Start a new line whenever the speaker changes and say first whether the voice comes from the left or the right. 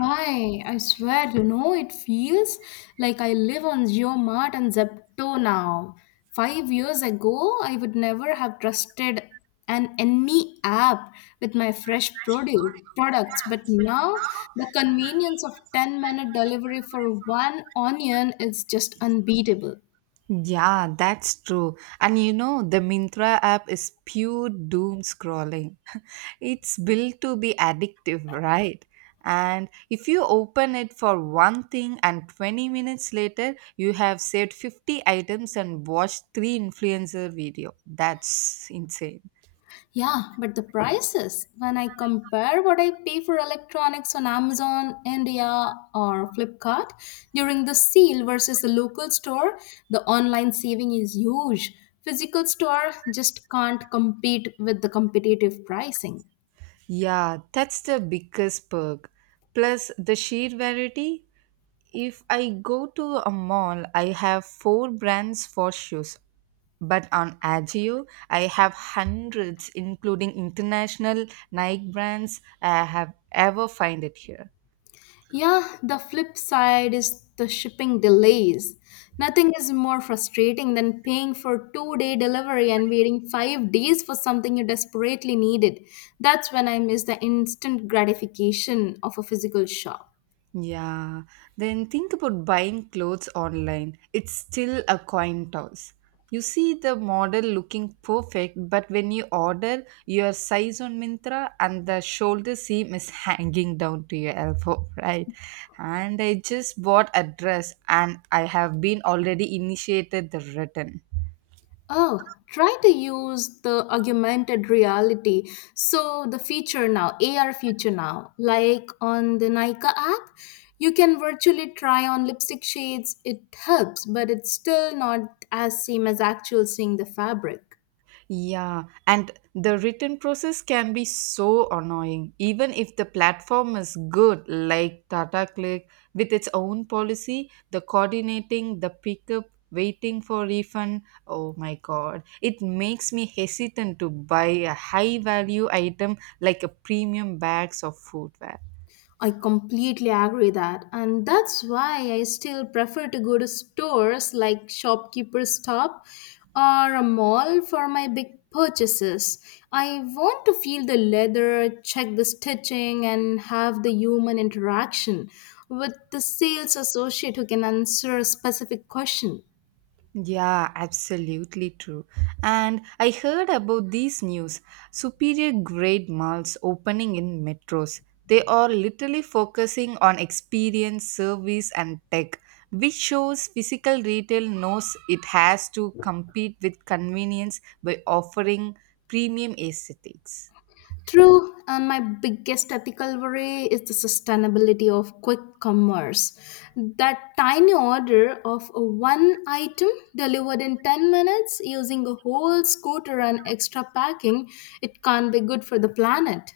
left: Hi, I swear, you know, it feels like I live on Geomart and Zepto now. 5 years ago, I would never have trusted an any app with my fresh produce products, but now the convenience of 10-minute delivery for one onion is just unbeatable.
right: Yeah, that's true. And the Mintra app is pure doom scrolling. It's built to be addictive, right? And if you open it for one thing and 20 minutes later, you have saved 50 items and watched three influencer video. That's insane.
left: Yeah, but the prices, when I compare what I pay for electronics on Amazon, India, or Flipkart during the sale versus the local store, the online saving is huge. Physical store just can't compete with the competitive pricing.
right: Yeah, that's the biggest perk. Plus the sheer variety. If I go to a mall, I have four brands for shoes. But on Agio, I have hundreds, including international Nike brands I have ever find it here.
left: Yeah, the flip side is the shipping delays. Nothing is more frustrating than paying for 2 day delivery and waiting 5 days for something you desperately needed. That's when I miss the instant gratification of a physical shop.
right: Yeah, then think about buying clothes online. It's still a coin toss. You see the model looking perfect, but when you order your size on Mintra and the shoulder seam is hanging down to your elbow, right? And I just bought a dress and I have been already initiated the return.
left: Oh, try to use the augmented reality. So the feature now, AR feature now, like on the Nika app, you can virtually try on lipstick shades. It helps, but it's still not as same as actual seeing the fabric.
right: Yeah, and the written process can be so annoying, even if the platform is good, like Tata Click with its own policy, the coordinating, the pickup, waiting for refund. Oh my god, it makes me hesitant to buy a high value item like a premium bags of footwear.
left: I completely agree that, and that's why I still prefer to go to stores like Shopkeeper's Stop or a mall for my big purchases. I want to feel the leather, check the stitching, and have the human interaction with the sales associate who can answer a specific question.
right: Yeah, absolutely true. And I heard about these news superior grade malls opening in metros. They are literally focusing on experience, service, and tech, which shows physical retail knows it has to compete with convenience by offering premium aesthetics.
left: True, and my biggest ethical worry is the sustainability of quick commerce. That tiny order of one item delivered in 10 minutes using a whole scooter and extra packing, it can't be good for the planet.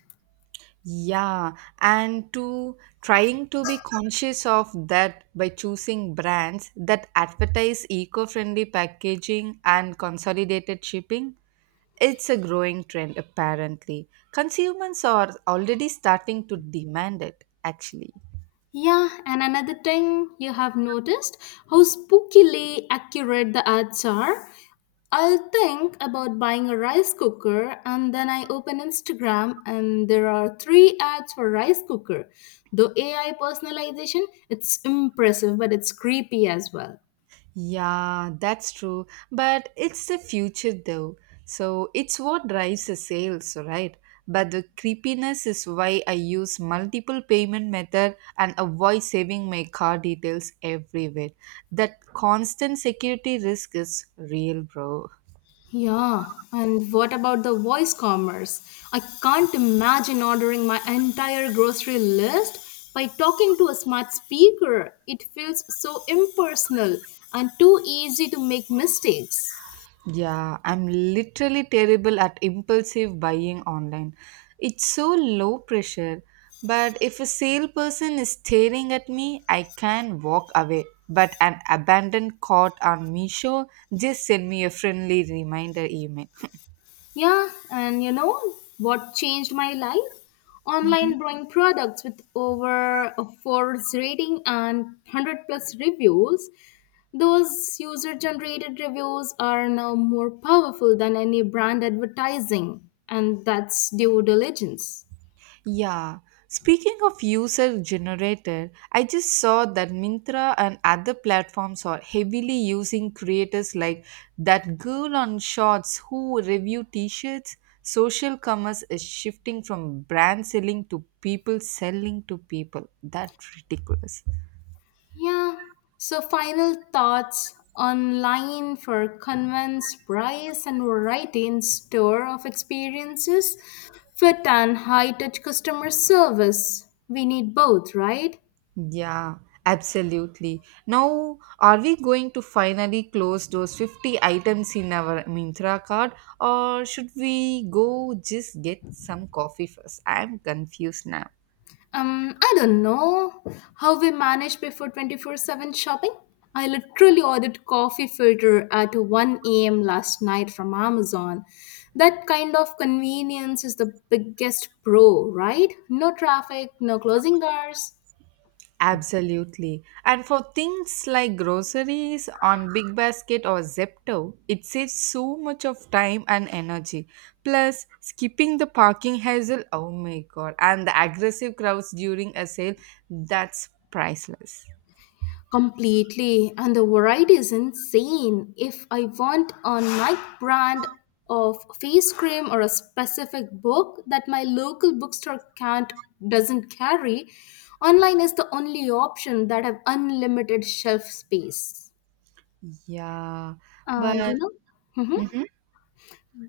right: Yeah, and to trying to be conscious of that by choosing brands that advertise eco friendly packaging and consolidated shipping. It's a growing trend, apparently. Consumers are already starting to demand it, actually.
left: Yeah, and another thing you have noticed how spookily accurate the ads are. I'll think about buying a rice cooker and then I open Instagram and there are three ads for rice cooker. Though AI personalization, it's impressive but it's creepy as well.
right: Yeah, that's true. But it's the future though. So it's what drives the sales, right? But the creepiness is why I use multiple payment method and avoid saving my car details everywhere. That constant security risk is real, bro.
left: Yeah, and what about the voice commerce? I can't imagine ordering my entire grocery list by talking to a smart speaker. It feels so impersonal and too easy to make mistakes.
right: Yeah, I'm literally terrible at impulsive buying online. It's so low pressure, but if a salesperson is staring at me, I can walk away. But an abandoned cart on Misho just send me a friendly reminder email.
left: Yeah, and you know what changed my life? Online drawing products with over a 4 rating and 100 plus reviews. Those user generated reviews are now more powerful than any brand advertising, and that's due diligence.
right: Yeah. Speaking of user generated, I just saw that Mintra and other platforms are heavily using creators like that girl on Shorts who review t shirts. Social commerce is shifting from brand selling to people selling to people. That's ridiculous.
left: Yeah. So, final thoughts online for convents, price, and variety in store of experiences, fit and high touch customer service. We need both, right?
right: Yeah, absolutely. Now, are we going to finally close those 50 items in our Mintra card or should we go just get some coffee first? I'm confused now.
left: I don't know how we manage before 24/7 shopping. I literally ordered coffee filter at 1 a.m. last night from Amazon. That kind of convenience is the biggest pro, right? No traffic, no closing hours.
right: Absolutely. And for things like groceries on Big Basket or Zepto, it saves so much of time and energy. Plus, skipping the parking hassle, oh my god, and the aggressive crowds during a sale, that's priceless.
left: Completely, and the variety is insane. If I want a night brand of face cream or a specific book that my local bookstore can't doesn't carry, online is the only option that have unlimited shelf space.
right: Yeah,
left: And
right: but
left: you know, mhm.
right: mhm.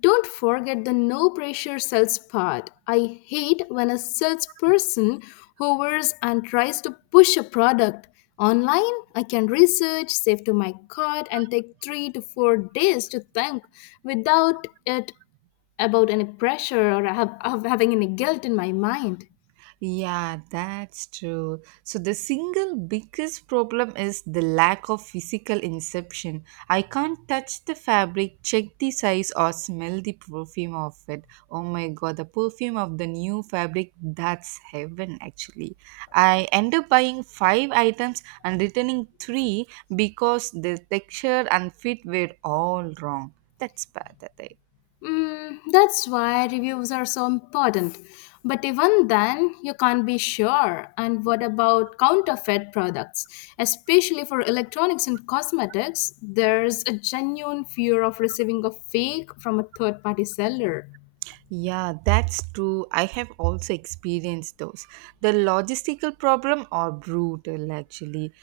left: Don't forget the no pressure sales part. I hate when a salesperson hovers and tries to push a product. Online, I can research, save to my cart, and take 3 to 4 days to think without it about any pressure or of having any guilt in my mind.
right: Yeah, that's true. So the single biggest problem is the lack of physical inception. I can't touch the fabric, check the size, or smell the perfume of it. Oh my god, the perfume of the new fabric, that's heaven actually. I end up buying five items and returning three because the texture and fit were all wrong. That's bad, I think.
left: Mm, that's why reviews are so important. But even then, you can't be sure. And what about counterfeit products? Especially for electronics and cosmetics, there's a genuine fear of receiving a fake from a third party seller.
right: Yeah, that's true. I have also experienced those. The logistical problem are brutal actually.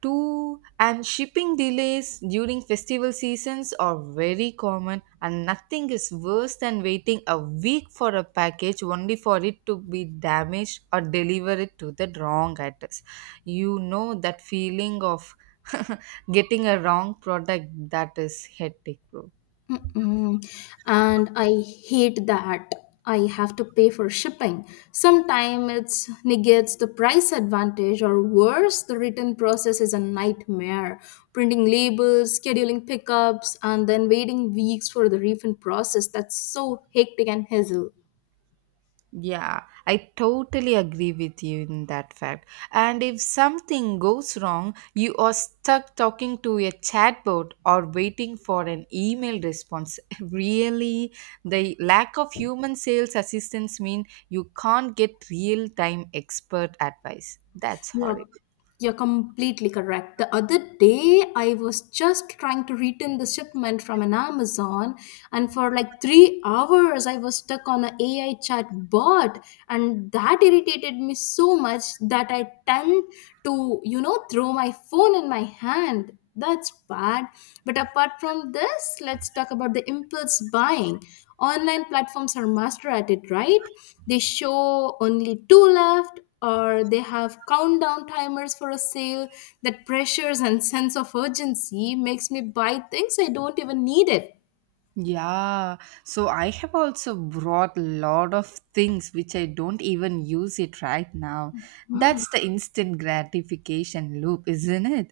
right: Two and shipping delays during festival seasons are very common and nothing is worse than waiting a week for a package only for it to be damaged or delivered to the wrong address. You know that feeling of getting a wrong product that is hectic, bro.
left: Mm-mm. And I hate that I have to pay for shipping. Sometimes it's negates the price advantage, or worse, the return process is a nightmare. Printing labels, scheduling pickups, and then waiting weeks for the refund process. That's so hectic and hassle.
right: Yeah, I totally agree with you in that fact. And if something goes wrong, you are stuck talking to a chatbot or waiting for an email response. Really, the lack of human sales assistance mean you can't get real-time expert advice. That's
left: You are
right: horrible.
left: you're completely correct. The other day, I was just trying to return the shipment from an Amazon, and for like 3 hours, I was stuck on an AI chat bot, and that irritated me so much that I tend to, you know, throw my phone in my hand. That's bad. But apart from this, let's talk about the impulse buying. Online platforms are master at it, right? They show only two left or they have countdown timers for a sale that pressures and sense of urgency makes me buy things I don't even need it.
right: Yeah, so I have also brought lot of things which I don't even use it right now. That's the instant gratification loop, isn't it?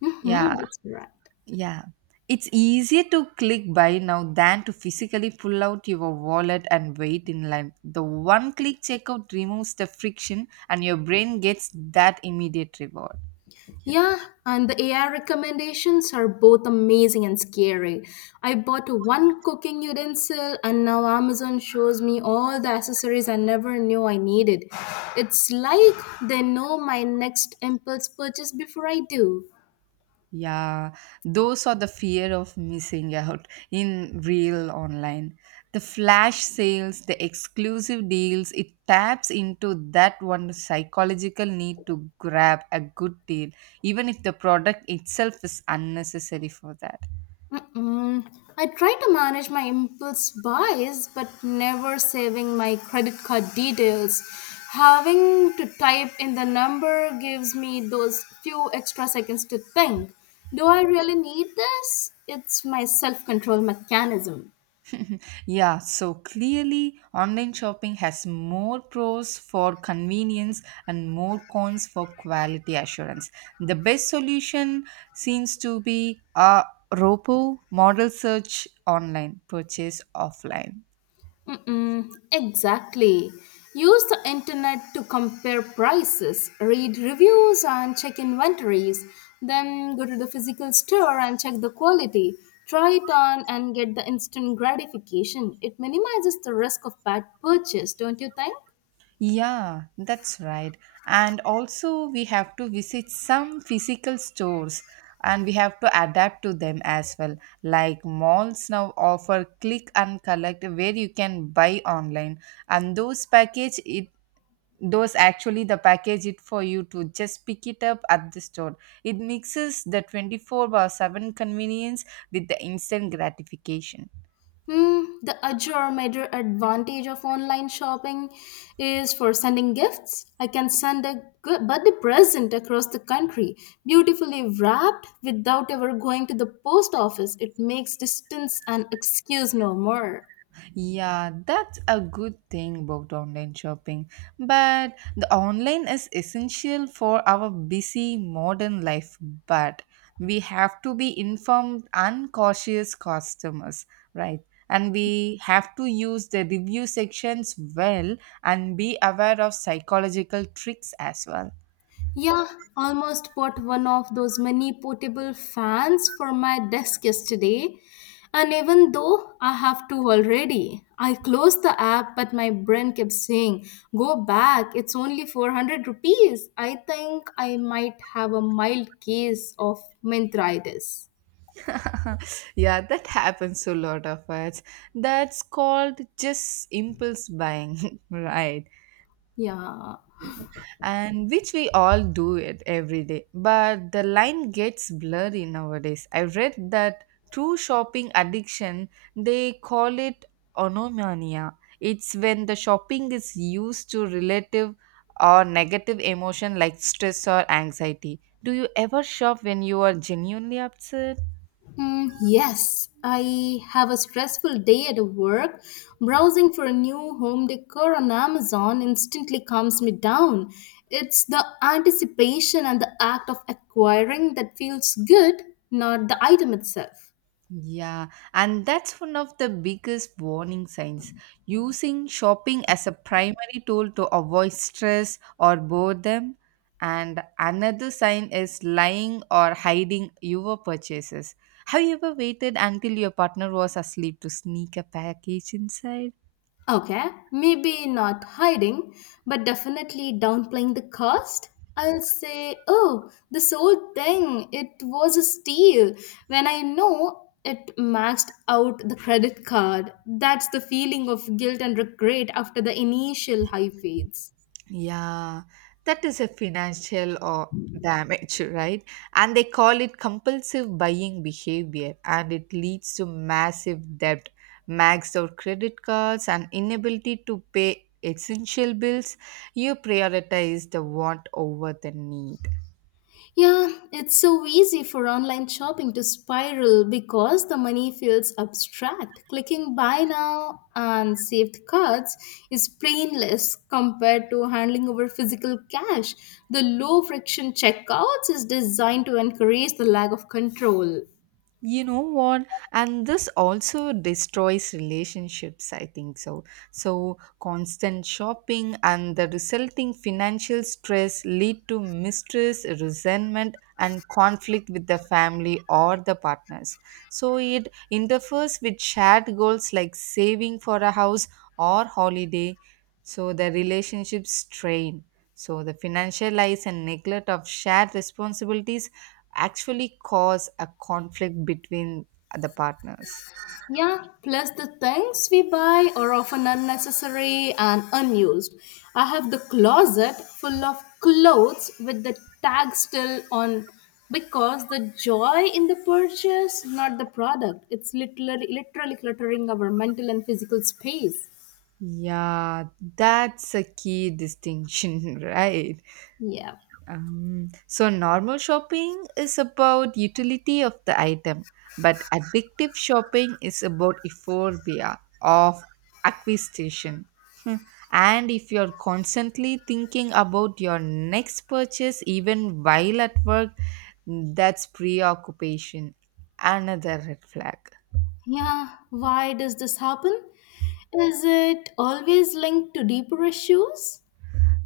left: Hmm,
right: Yeah,
left: that's right.
right: yeah. It's easier to click buy now than to physically pull out your wallet and wait in line. The one click checkout removes the friction and your brain gets that immediate reward.
left: Yeah, and the AI recommendations are both amazing and scary. I bought one cooking utensil and now Amazon shows me all the accessories I never knew I needed. It's like they know my next impulse purchase before I do.
right: Yeah, those are the fear of missing out in real online. The flash sales, the exclusive deals, it taps into that one psychological need to grab a good deal, even if the product itself is unnecessary for that.
left: Mm-mm. I try to manage my impulse buys, but never saving my credit card details. Having to type in the number gives me those few extra seconds to think. Do I really need this? It's my self control mechanism.
right: Yeah, so clearly online shopping has more pros for convenience and more cons for quality assurance. The best solution seems to be a Ropo model search online, purchase offline.
left: Mm-mm, exactly. Use the internet to compare prices, read reviews, and check inventories. Then go to the physical store and check the quality. Try it on and get the instant gratification. It minimizes the risk of bad purchase, don't you think?
right: Yeah, that's right. And also, we have to visit some physical stores and we have to adapt to them as well. Like malls now offer click and collect where you can buy online, and those actually the package it for you to just pick it up at the store. It mixes the 24/7 convenience with the instant gratification.
left: Hmm, the other major advantage of online shopping is for sending gifts. I can send a good birthday present across the country, beautifully wrapped without ever going to the post office. It makes distance an excuse no more.
right: Yeah, that's a good thing about online shopping. But the online is essential for our busy modern life, but we have to be informed and cautious customers, right? And we have to use the review sections well and be aware of psychological tricks as well.
left: Yeah, almost bought one of those mini portable fans for my desk yesterday. And even though I have two already, I closed the app, but my brain kept saying, "Go back, it's only 400 rupees." I think I might have a mild case of menthritis.
right: Yeah, that happens to a lot of us. That's called just impulse buying, right?
left: Yeah.
right: And which we all do it every day. But the line gets blurry nowadays. I read that true shopping addiction, they call it onomania. It's when the shopping is used to relative or negative emotion like stress or anxiety. Do you ever shop when you are genuinely upset?
left: Mm, yes, I have a stressful day at work. Browsing for a new home decor on Amazon instantly calms me down. It's the anticipation and the act of acquiring that feels good, not the item itself.
right: Yeah, and that's one of the biggest warning signs. Using shopping as a primary tool to avoid stress or boredom. And another sign is lying or hiding your purchases. Have you ever waited until your partner was asleep to sneak a package inside?
left: Okay, maybe not hiding, but definitely downplaying the cost. I'll say, oh, this whole thing, it was a steal. When I know it maxed out the credit card, that's the feeling of guilt and regret after the initial high fades.
right: Yeah, that is a financial or damage, right? And they call it compulsive buying behavior, and it leads to massive debt, maxed out credit cards, and inability to pay essential bills. You prioritize the want over the need.
left: Yeah, it's so easy for online shopping to spiral because the money feels abstract. Clicking buy now and saved cards is painless compared to handling over physical cash. The low friction checkouts is designed to encourage the lack of control.
right: You know what? And this also destroys relationships, I think so. So constant shopping and the resulting financial stress lead to mistress resentment and conflict with the family or the partners. So it interferes with shared goals like saving for a house or holiday. So the relationship strain, so, the financial and neglect of shared responsibilities actually cause a conflict between the partners.
left: Yeah, plus the things we buy are often unnecessary and unused. I have the closet full of clothes with the tag still on because the joy in the purchase, not the product. It's literally cluttering our mental and physical space.
right: Yeah, that's a key distinction, right?
left: Yeah.
right: So, normal shopping is about utility of the item, but addictive shopping is about euphoria of acquisition. And if you're constantly thinking about your next purchase, even while at work, that's preoccupation, another red flag.
left: Yeah, why does this happen? Is it always linked to deeper issues?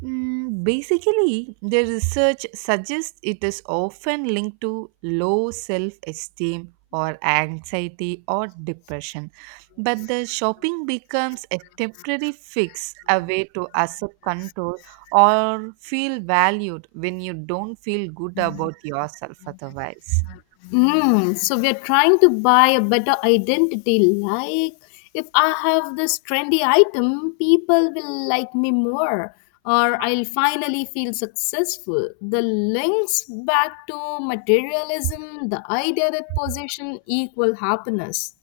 right: Mm, basically, the research suggests it is often linked to low self esteem or anxiety or depression. But the shopping becomes a temporary fix, a way to accept control or feel valued when you don't feel good about yourself otherwise.
left: Mm, so we are trying to buy a better identity. Like, if I have this trendy item, people will like me more, or I'll finally feel successful. The links back to materialism, the idea that possession equal happiness.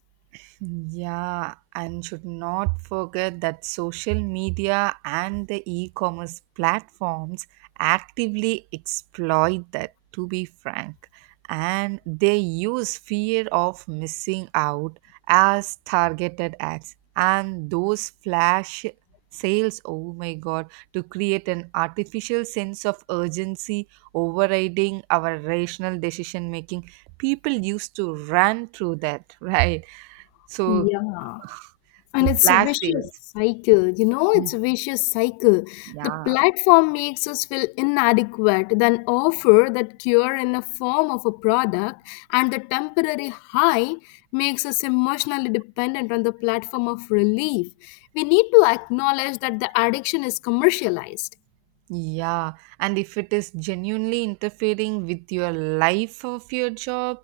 right: Yeah, and should not forget that social media and the e commerce platforms actively exploit that, to be frank. And they use fear of missing out as targeted ads. And those flash sales, oh my god, to create an artificial sense of urgency, overriding our rational decision making. People used to run through that, right? So
left: Yeah. And
right: the
left: it's a
right: flash
left: vicious
right: sales.
left: cycle, you know, it's
right: Mm.
left: a vicious cycle. The
right: Yeah,
left: platform makes us feel inadequate, then offer that cure in the form of a product, and the temporary high makes us emotionally dependent on the platform of relief. We need to acknowledge that the addiction is commercialized.
right: yeah. And if it is genuinely interfering with your life of your job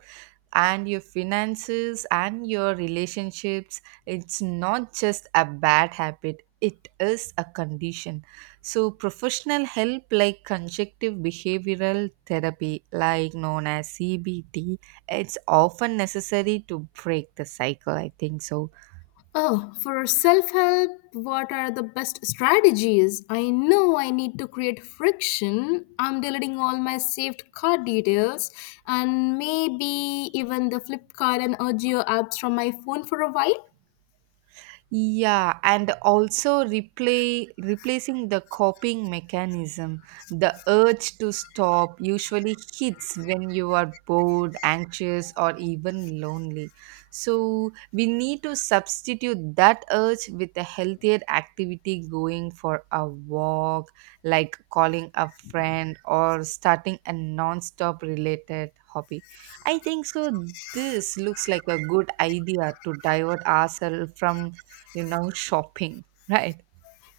right: and your finances and your relationships, it's not just a bad habit, it is a condition. So, professional help like conjunctive behavioral therapy, like known as CBT, it's often necessary to break the cycle, I think so.
left: Oh, for self help, what are the best strategies? I know I need to create friction. I'm deleting all my saved card details and maybe even the Flipkart and Urgio apps from my phone for a while.
right: Yeah, and also replay replacing the coping mechanism. The urge to stop usually hits when you are bored, anxious, or even lonely. So we need to substitute that urge with a healthier activity going for a walk, like calling a friend or starting a non-stop related hobby. I think so this looks like a good idea to divert ourselves from shopping, right?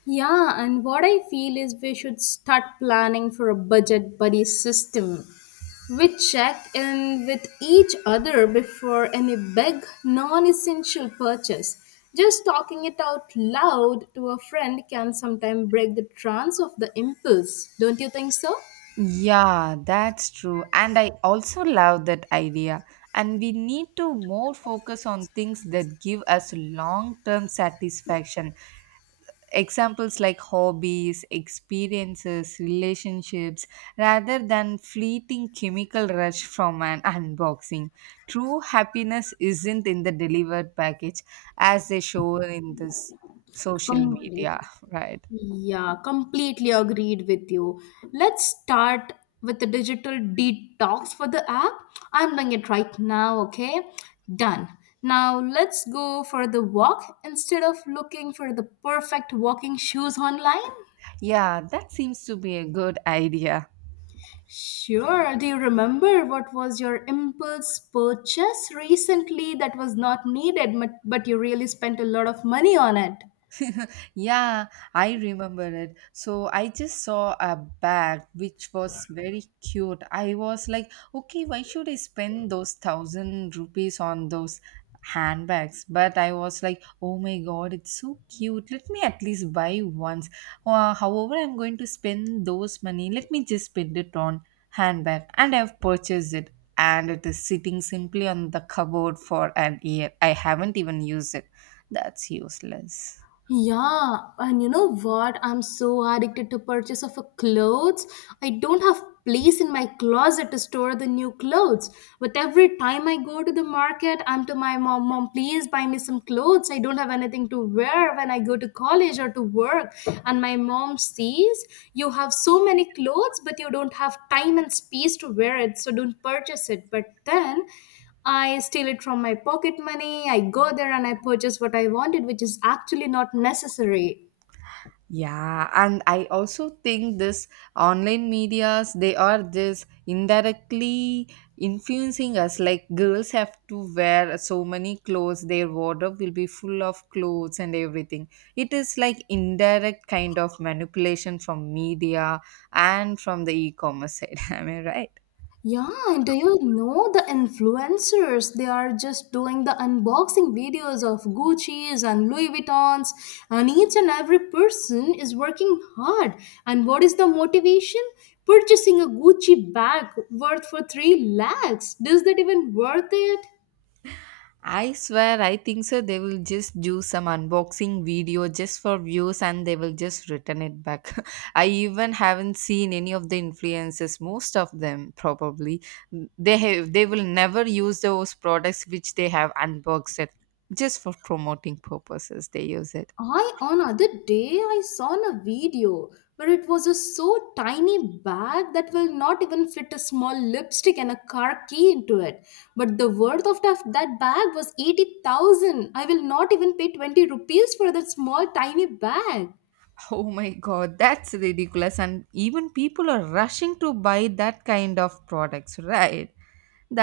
left: Yeah, and what I feel is we should start planning for a budget buddy system. We check in with each other before any big non essential purchase. Just talking it out loud to a friend can sometimes break the trance of the impulse, don't you think so?
right: Yeah, that's true. And I also love that idea. And we need to more focus on things that give us long-term satisfaction. Examples like hobbies, experiences, relationships, rather than fleeting chemical rush from an unboxing. True happiness isn't in the delivered package as they show in this social
left: Complete.
right: media, right?
left: Yeah, completely agreed with you. Let's start with the digital detox for the app. I'm doing it right now, okay? Done. Now let's go for the walk instead of looking for the perfect walking shoes online.
right: Yeah, that seems to be a good idea.
left: Sure. Do you remember what was your impulse purchase recently that was not needed, but you really spent a lot of money on it?
right: Yeah, I remember it. So I just saw a bag which was very cute. I was like, okay, why should I spend those 1,000 rupees on those handbags? But I was like, oh my god, it's so cute. Let me at least buy once. However, I'm going to spend those money. Let me just spend it on handbag. And I've purchased it. And it is sitting simply on the cupboard for an year. I haven't even used it. That's useless.
left: Yeah, and you know what? I'm so addicted to purchase of a clothes. I don't have place in my closet to store the new clothes. But every time I go to the market, I'm to my mom, "Mom, please buy me some clothes. I don't have anything to wear when I go to college or to work." And my mom sees you have so many clothes, but you don't have time and space to wear it, so don't purchase it. But then I steal it from my pocket money. I go there and I purchase what I wanted, which is actually not necessary.
right: Yeah, and I also think this online medias they are this indirectly influencing us. Like girls have to wear so many clothes, their wardrobe will be full of clothes and everything. It is like indirect kind of manipulation from media and from the e-commerce side. Am I right?
left: Yeah, and do you know the influencers? They are just doing the unboxing videos of Gucci's and Louis Vuittons, and each and every person is working hard. And what is the motivation? Purchasing a Gucci bag worth for 3 lakhs. Does that even worth it?
right: I swear, I think so. They will just do some unboxing video just for views and they will just return it back. I even haven't seen any of the influencers, most of them probably. They will never use those products which they have unboxed it just for promoting purposes. They use it.
left: I on other day I saw in a video where it was a so tiny bag that will not even fit a small lipstick and a car key into it. But the worth of that bag was 80,000. I will not even pay 20 rupees for that small tiny bag.
right: Oh my God, that's ridiculous. And even people are rushing to buy that kind of products, right?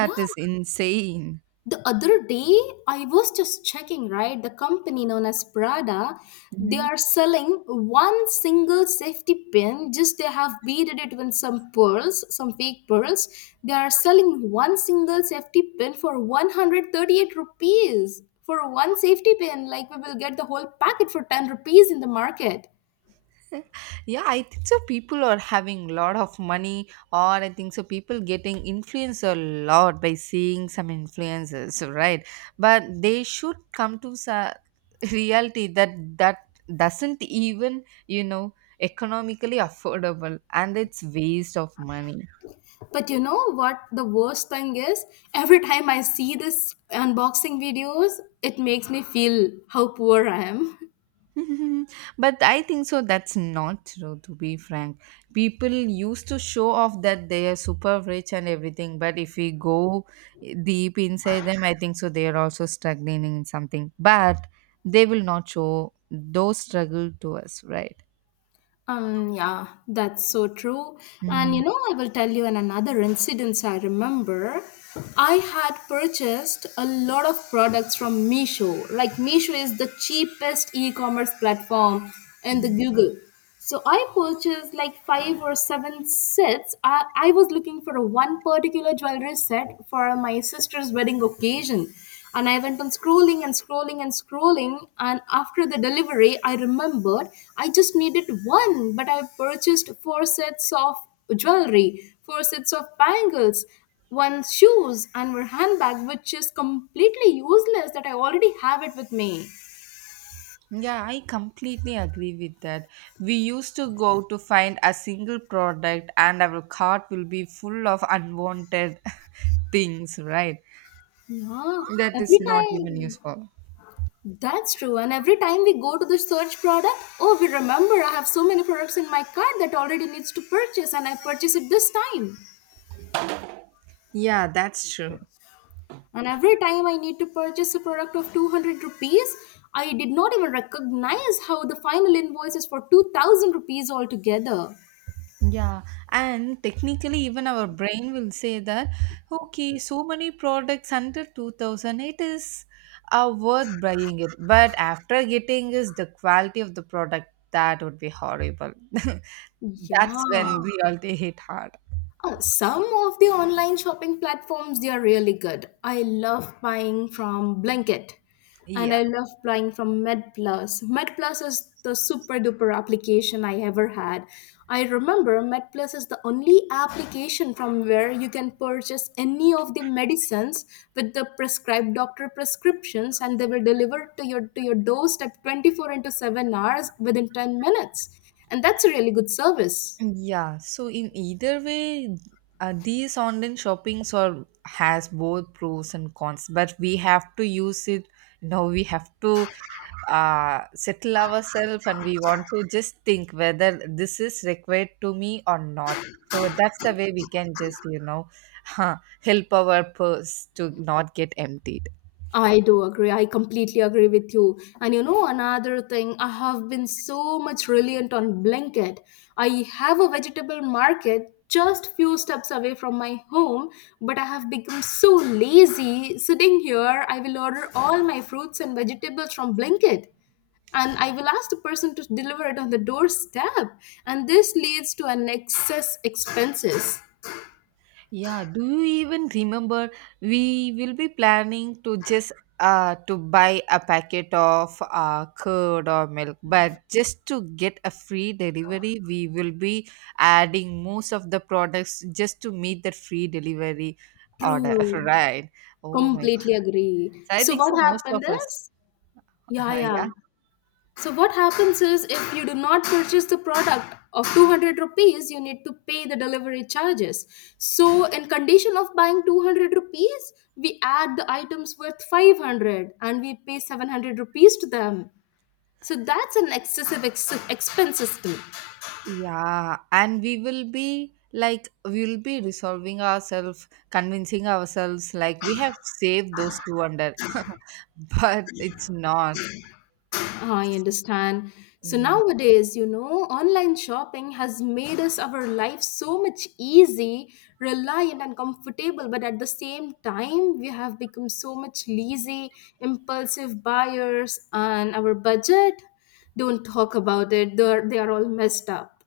left: Yeah,
right: is insane.
left: the other day I was just checking, right? The company known as Prada, they are selling one single safety pin. Just they have beaded it with some pearls, some fake pearls. They are selling one single safety pin for 138 rupees. For one safety pin, like we will get the whole packet for 10 rupees in the market.
right: Yeah, I think so people are having a lot of money, or I think so people getting influenced a lot by seeing some influences, right? But they should come to reality, that that doesn't even, economically affordable, and it's waste of money.
left: But you know what the worst thing is? Every time I see this unboxing videos, it makes me feel how poor I am.
right: But I think so that's not true, to be frank. People used to show off that they are super rich and everything, but if we go deep inside them, I think so they are also struggling in something. But they will not show those struggle to us, right?
left: Yeah, that's so true. And you
right: Mhm.
left: know, I will tell you an another incident I remember. I had purchased a lot of products from Meesho. Like Meesho is the cheapest e-commerce platform in the
right: Mm.
left: Google. So I purchased like five or seven sets. I was looking for a one particular jewelry set for my sister's wedding occasion, and I went on scrolling and scrolling and scrolling. And after the delivery, I remembered I just needed one, but I purchased four sets of jewelry, four sets of bangles, one shoes and one handbag, which is completely useless, that I already have it with me.
right: Yeah, I completely agree with that. We used to go to find a single product, and our cart will be full of unwanted things, right?
left: Yeah,
right: That is
left: every
right: not even
left: time.
right: useful.
left: That's true. And every time we go to the search product, oh, we remember I have so many products in my cart that already needs to purchase, and I purchase it this time.
right: Yeah, that's true.
left: And every time I need to purchase a product of 200 rupees, I did not even recognize how the final invoice is for 2000 rupees altogether.
right: Yeah, and technically, even our brain will say that, okay, so many products under 2000, it is worth buying it. But after getting is the quality of the product, that would be horrible. That's
left: Yeah.
right: when we all take hit hard.
left: Oh, some of the online shopping platforms, they are really good. I love buying from Blinkit and
right: Yeah.
left: I love buying from MedPlus. MedPlus is the super duper application I ever had. I remember MedPlus is the only application from where you can purchase any of the medicines with the prescribed doctor prescriptions, and they will deliver to your doorstep 24 into 7 hours within 10 minutes. And that's a really good service.
right: Yeah, so in either way, these online shoppings are has both pros and cons, but we have to use it. Now we have to settle ourselves, and we want to just think whether this is required to me or not. So that's the way we can just, you know, help our purse to not get emptied.
left: I do agree. I completely agree with you. And you know, another thing, I have been so much reliant on Blinkit. I have a vegetable market just few steps away from my home, but I have become so lazy sitting here. I will order all my fruits and vegetables from Blinkit and I will ask the person to deliver it on the doorstep. And this leads to an excess expenses.
right: Yeah, do you even remember we will be planning to just to buy a packet of curd or milk, but just to get a free delivery, we will be adding most of the products just to meet the free delivery order,
left: True.
right: right? Oh my God.
left: Completely agree.
right: So I
left: So
right: think
left: what
right: so most of
left: happened
right: us,
left: is, yeah, yeah.
right: yeah.
left: So what happens is if you do not purchase the product of 200 rupees, you need to pay the delivery charges. So in condition of buying 200 rupees, we add the items worth 500 and we pay 700 rupees to them. So that's an excessive expense system.
right: Yeah, and we will be like, we will be resolving ourselves, convincing ourselves like we have saved those 200, but it's not.
left: I understand. So
right: Mm.
left: nowadays, you know, online shopping has made us our life so much easy, reliant and comfortable, but at the same time, we have become so much lazy, impulsive buyers and our budget. Don't talk about it. They are all messed up.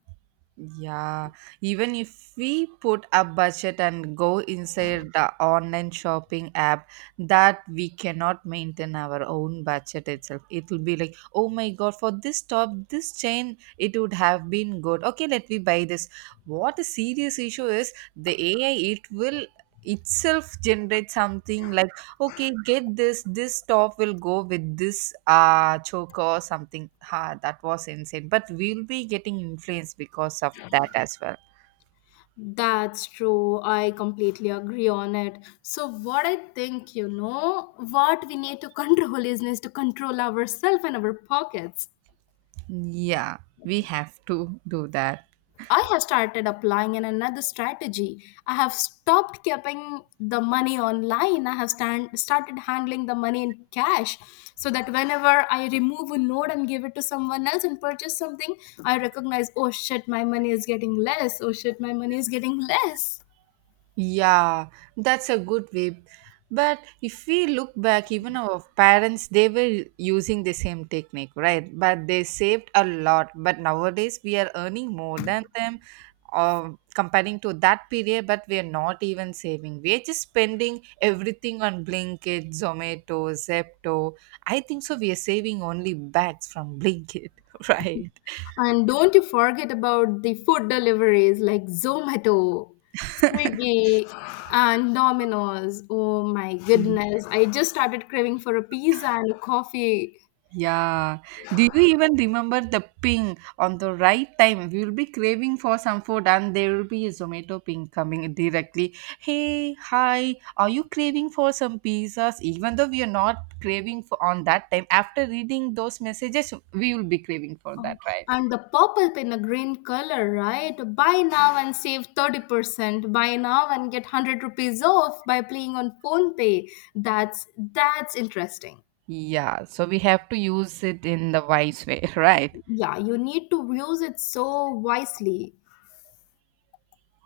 right: Yeah, even if we put a budget and go inside the online shopping app, that we cannot maintain our own budget itself. It will be like, oh my God, for this top, this chain, it would have been good. Okay, let me buy this. What a serious issue is the AI, it will itself generate something like, okay, get this, this top will go with this choker or something. Ha, that was insane, but we'll be getting influenced because of that as well.
left: That's true. I completely agree on it. So what I think, you know, what we need to control is to control ourselves and our pockets.
right: Yeah, we have to do that.
left: I have started applying in another strategy. I have stopped keeping the money online. I have started handling the money in cash, so that whenever I remove a note and give it to someone else and purchase something, I recognize, oh shit, my money is getting less. Oh shit, my money is getting less.
right: Yeah, that's a good way. But if we look back, even our parents, they were using the same technique, right? But they saved a lot. But nowadays, we are earning more than them, comparing to that period, but we are not even saving. We are just spending everything on Blinkit, Zomato, Zepto. I think so. We are saving only bags from Blinkit, right?
left: And don't you forget about the food deliveries like Zomato, Swiggy, and Domino's. Oh my goodness. I just started craving for a pizza and a coffee.
right: Yeah. Do you even remember the ping on the right time? We will be craving for some food and there will be a Zomato ping coming directly. Hey, hi, are you craving for some pizzas? Even though we are not craving for on that time, after reading those messages, we will be craving for
left: Oh,
right: that, right?
left: and the purple pin, a green color, right? Buy now and save 30%. Buy now and get 100 rupees off by playing on phone pay. That's interesting.
right: Yeah. So we have to use it in the wise way, right?
left: Yeah, you need to use it so wisely.